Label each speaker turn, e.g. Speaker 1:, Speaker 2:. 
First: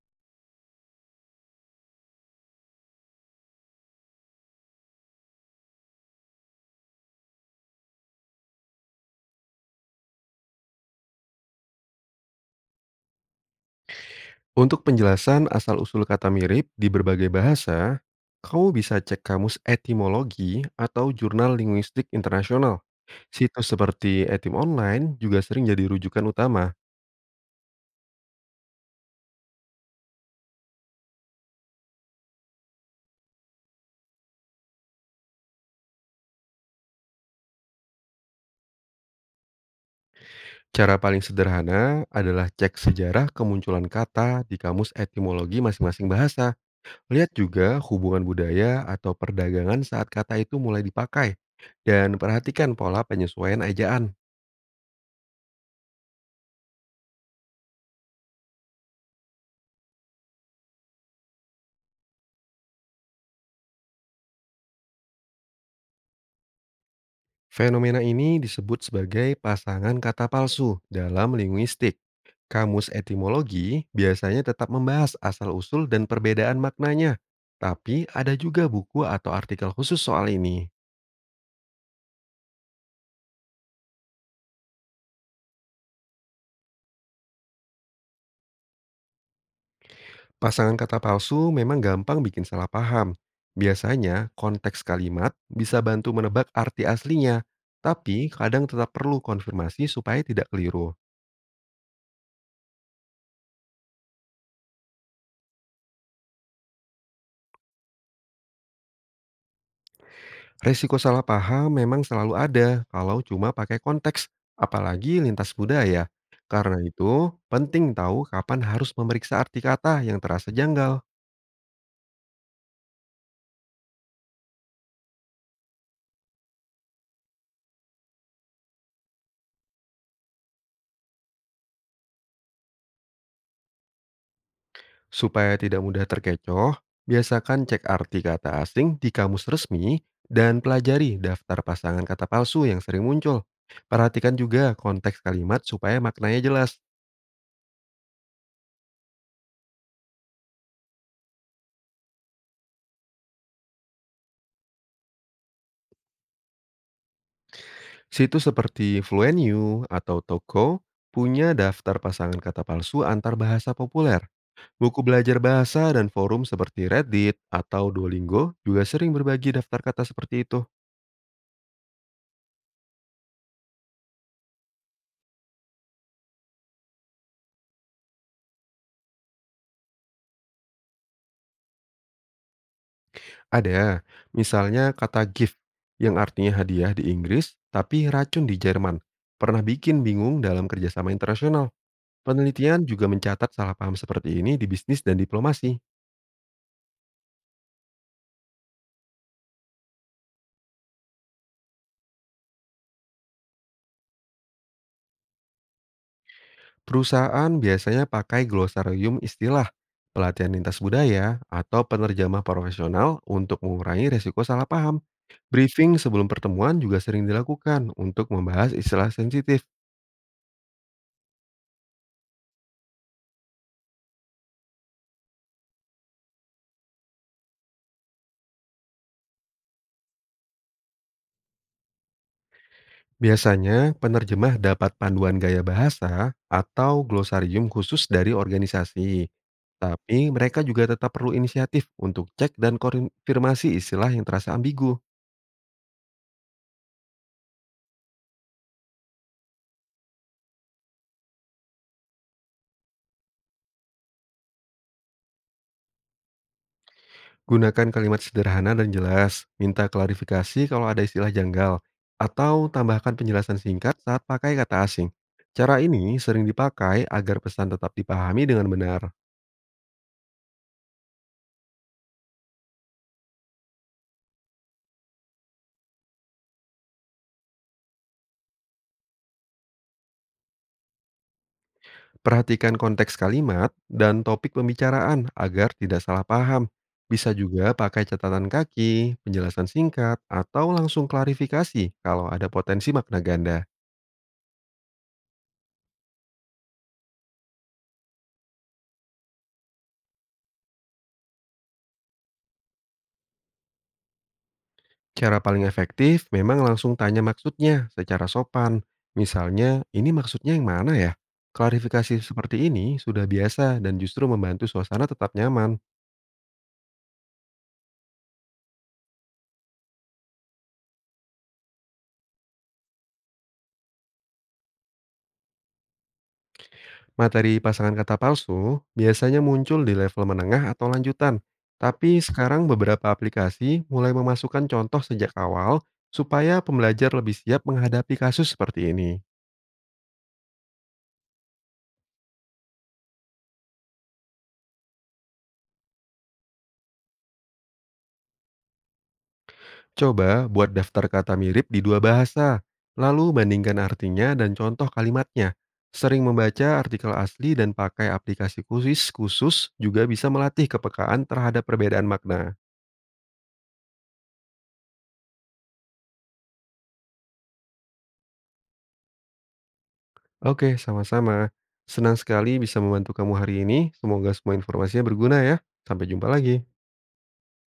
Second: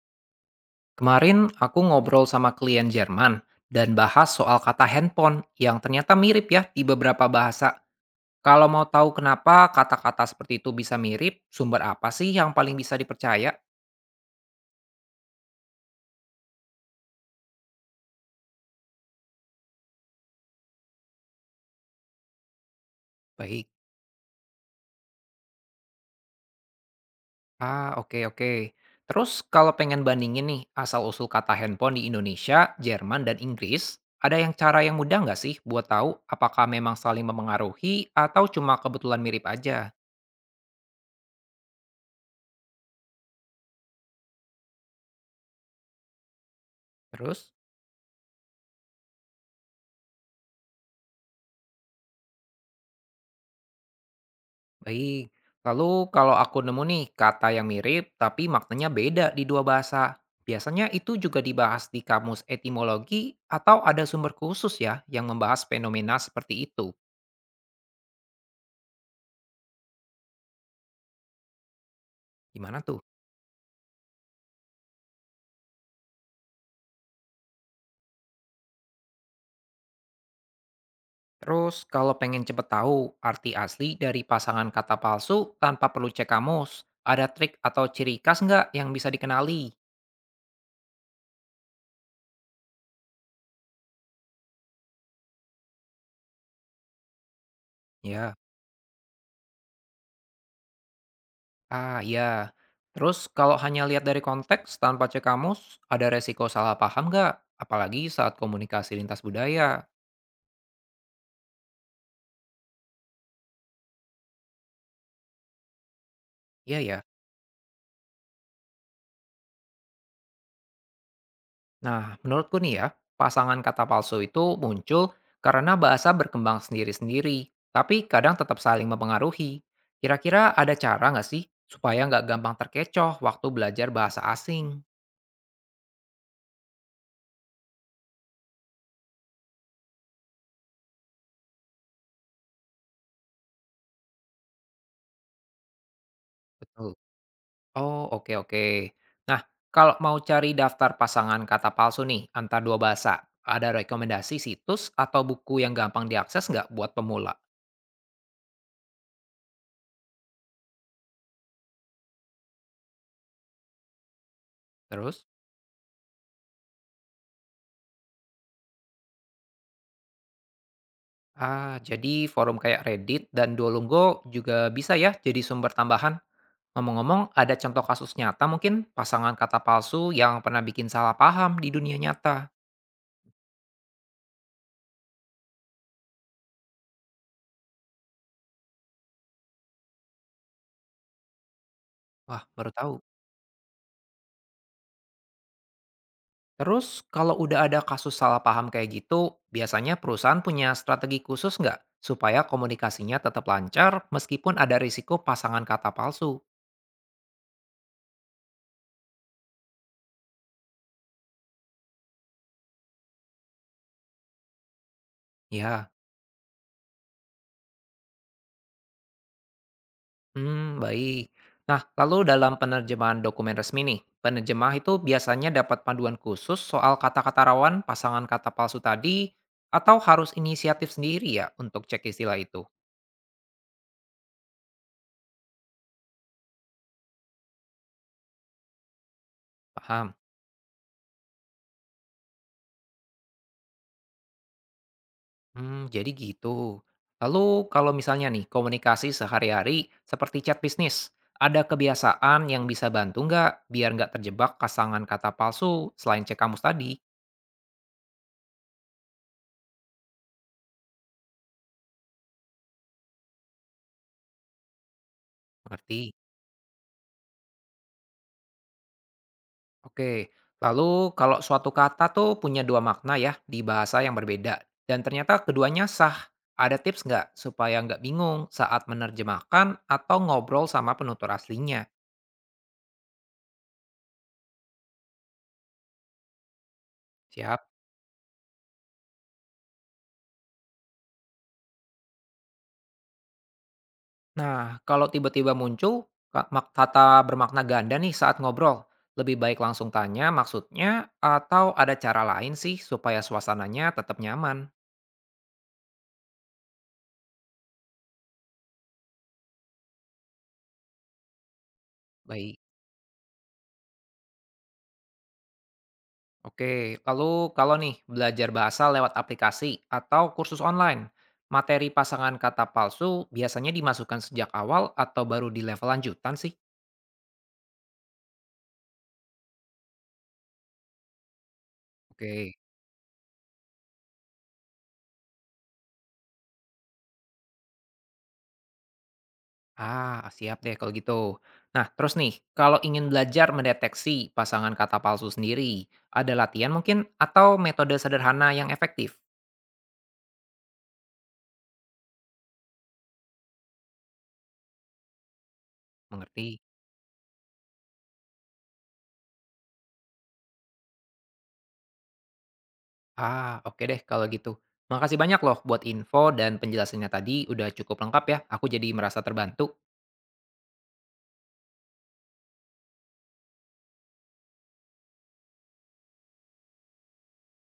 Speaker 1: Kemarin aku ngobrol sama klien Jerman dan bahas soal kata handphone yang ternyata mirip ya di beberapa bahasa. Kalau mau tahu kenapa kata-kata seperti itu bisa mirip, sumber apa sih yang paling bisa dipercaya?
Speaker 2: Untuk penjelasan asal-usul kata mirip di berbagai bahasa, kamu bisa cek kamus etimologi atau jurnal linguistik internasional.
Speaker 1: Baik.
Speaker 2: Situs seperti Etim Online juga sering jadi rujukan utama.
Speaker 1: Oke, oke. Terus kalau pengen bandingin nih asal-usul kata handphone di Indonesia, Jerman dan Inggris, ada yang cara yang mudah nggak sih buat tahu apakah memang saling memengaruhi atau cuma kebetulan mirip aja?
Speaker 2: Cara paling sederhana adalah cek sejarah kemunculan kata di kamus etimologi masing-masing bahasa. Lihat
Speaker 1: Terus?
Speaker 2: juga hubungan budaya atau perdagangan saat kata itu mulai dipakai. Dan perhatikan pola penyesuaian ejaan.
Speaker 1: Baik. Lalu kalau aku nemu nih kata yang mirip tapi maknanya beda di dua bahasa, biasanya itu juga dibahas di kamus etimologi atau ada sumber khusus ya yang membahas fenomena seperti itu.
Speaker 2: Fenomena ini disebut sebagai pasangan kata palsu dalam linguistik.
Speaker 1: Gimana
Speaker 2: Kamus
Speaker 1: tuh?
Speaker 2: etimologi biasanya tetap membahas asal-usul dan perbedaan maknanya, tapi ada juga buku atau artikel khusus soal ini.
Speaker 1: Terus kalau pengen cepet tahu arti asli dari pasangan kata palsu tanpa perlu cek kamus, ada trik atau ciri khas nggak yang bisa dikenali?
Speaker 2: Pasangan kata palsu memang gampang bikin salah paham. Biasanya, konteks kalimat bisa bantu menebak arti aslinya, tapi
Speaker 1: Ya.
Speaker 2: kadang tetap perlu konfirmasi supaya tidak keliru.
Speaker 1: Ya, terus kalau hanya lihat dari konteks tanpa cek kamus, ada resiko salah paham nggak? Apalagi saat komunikasi lintas budaya.
Speaker 2: Resiko salah paham memang selalu ada kalau cuma pakai konteks, apalagi lintas budaya. Karena
Speaker 1: Iya ya.
Speaker 2: itu, penting tahu kapan harus memeriksa arti kata yang terasa janggal.
Speaker 1: Nah, menurutku nih ya, pasangan kata palsu itu muncul karena bahasa berkembang sendiri-sendiri, tapi kadang tetap saling mempengaruhi. Kira-kira ada cara nggak sih supaya nggak gampang terkecoh waktu belajar bahasa asing?
Speaker 2: Supaya tidak mudah terkecoh, biasakan cek arti kata asing di kamus resmi dan pelajari daftar pasangan kata palsu yang sering muncul. Perhatikan juga konteks kalimat supaya maknanya jelas.
Speaker 1: Betul. Oh, oke, oke. Nah, kalau mau cari daftar pasangan kata palsu nih antar dua bahasa, ada rekomendasi situs atau buku yang gampang diakses nggak buat pemula?
Speaker 2: Situs seperti Fluenu atau Toko punya daftar pasangan kata palsu antar bahasa populer. Buku
Speaker 1: Terus?
Speaker 2: belajar bahasa dan forum seperti Reddit atau Duolingo juga sering berbagi daftar kata seperti itu.
Speaker 1: Jadi forum kayak Reddit dan Duolingo juga bisa ya jadi sumber tambahan. Ngomong-ngomong, ada contoh kasus nyata mungkin pasangan kata palsu yang pernah bikin salah paham di dunia nyata.
Speaker 2: Ada, misalnya kata gift yang artinya hadiah di Inggris tapi racun di Jerman. Pernah bikin bingung dalam kerjasama internasional.
Speaker 1: Wah, baru
Speaker 2: Penelitian
Speaker 1: tahu.
Speaker 2: juga mencatat salah paham seperti ini di bisnis dan diplomasi.
Speaker 1: Terus kalau udah ada kasus salah paham kayak gitu, biasanya perusahaan punya strategi khusus nggak supaya komunikasinya tetap lancar meskipun ada risiko pasangan kata palsu?
Speaker 2: Perusahaan biasanya pakai glosarium istilah, pelatihan lintas budaya, atau penerjemah profesional untuk mengurangi resiko salah paham.
Speaker 1: Ya,
Speaker 2: Briefing sebelum pertemuan juga sering dilakukan untuk membahas istilah sensitif.
Speaker 1: baik. Nah, lalu dalam penerjemahan dokumen resmi nih, penerjemah itu biasanya dapat panduan khusus soal kata-kata rawan pasangan kata palsu tadi atau harus inisiatif sendiri ya untuk cek istilah itu?
Speaker 2: Biasanya, penerjemah dapat panduan gaya bahasa atau glosarium khusus dari organisasi.
Speaker 1: Paham?
Speaker 2: Tapi mereka juga tetap perlu inisiatif untuk cek dan konfirmasi istilah yang terasa ambigu.
Speaker 1: Jadi gitu. Lalu kalau misalnya nih, komunikasi sehari-hari seperti chat bisnis, ada kebiasaan yang bisa bantu nggak biar nggak terjebak kasangan kata palsu selain cek kamus tadi?
Speaker 2: Gunakan kalimat sederhana dan jelas, minta klarifikasi kalau ada istilah janggal, atau tambahkan penjelasan singkat saat pakai kata asing. Cara
Speaker 1: Mengerti.
Speaker 2: ini sering dipakai agar pesan tetap dipahami dengan benar.
Speaker 1: Oke, lalu kalau suatu kata tuh punya dua makna ya di bahasa yang berbeda dan ternyata keduanya sah, ada tips nggak supaya nggak bingung saat menerjemahkan atau ngobrol sama penutur aslinya?
Speaker 2: Perhatikan konteks kalimat dan topik pembicaraan agar tidak salah paham. Bisa
Speaker 1: Siap.
Speaker 2: juga pakai catatan kaki, penjelasan singkat, atau langsung klarifikasi kalau ada potensi makna ganda.
Speaker 1: Nah, kalau tiba-tiba muncul kata bermakna ganda nih saat ngobrol, lebih baik langsung tanya maksudnya atau ada cara lain sih supaya suasananya tetap nyaman.
Speaker 2: Cara paling efektif memang langsung tanya maksudnya secara sopan. Misalnya, ini maksudnya yang mana ya? Klarifikasi
Speaker 1: Baik.
Speaker 2: seperti ini sudah biasa dan justru membantu suasana tetap nyaman.
Speaker 1: Oke, lalu kalau nih belajar bahasa lewat aplikasi atau kursus online, materi pasangan kata palsu biasanya dimasukkan sejak awal atau baru di level lanjutan sih?
Speaker 2: Materi pasangan kata palsu biasanya muncul di level menengah atau lanjutan, tapi
Speaker 1: Oke.
Speaker 2: sekarang beberapa aplikasi mulai memasukkan contoh sejak awal supaya pembelajar lebih siap menghadapi kasus seperti ini.
Speaker 1: Siap deh kalau gitu. Nah, terus nih, kalau ingin belajar mendeteksi pasangan kata palsu sendiri, ada latihan mungkin atau metode sederhana yang efektif?
Speaker 2: Coba buat daftar kata mirip di dua bahasa, lalu bandingkan artinya dan contoh kalimatnya. Sering
Speaker 1: Mengerti?
Speaker 2: membaca artikel asli dan pakai aplikasi khusus khusus juga bisa melatih kepekaan terhadap perbedaan makna.
Speaker 1: Oke deh kalau gitu. Makasih banyak loh buat info dan penjelasannya tadi udah cukup lengkap ya. Aku jadi merasa terbantu.
Speaker 2: Oke, sama-sama. Senang sekali bisa membantu kamu hari ini. Semoga semua informasinya berguna ya. Sampai jumpa lagi.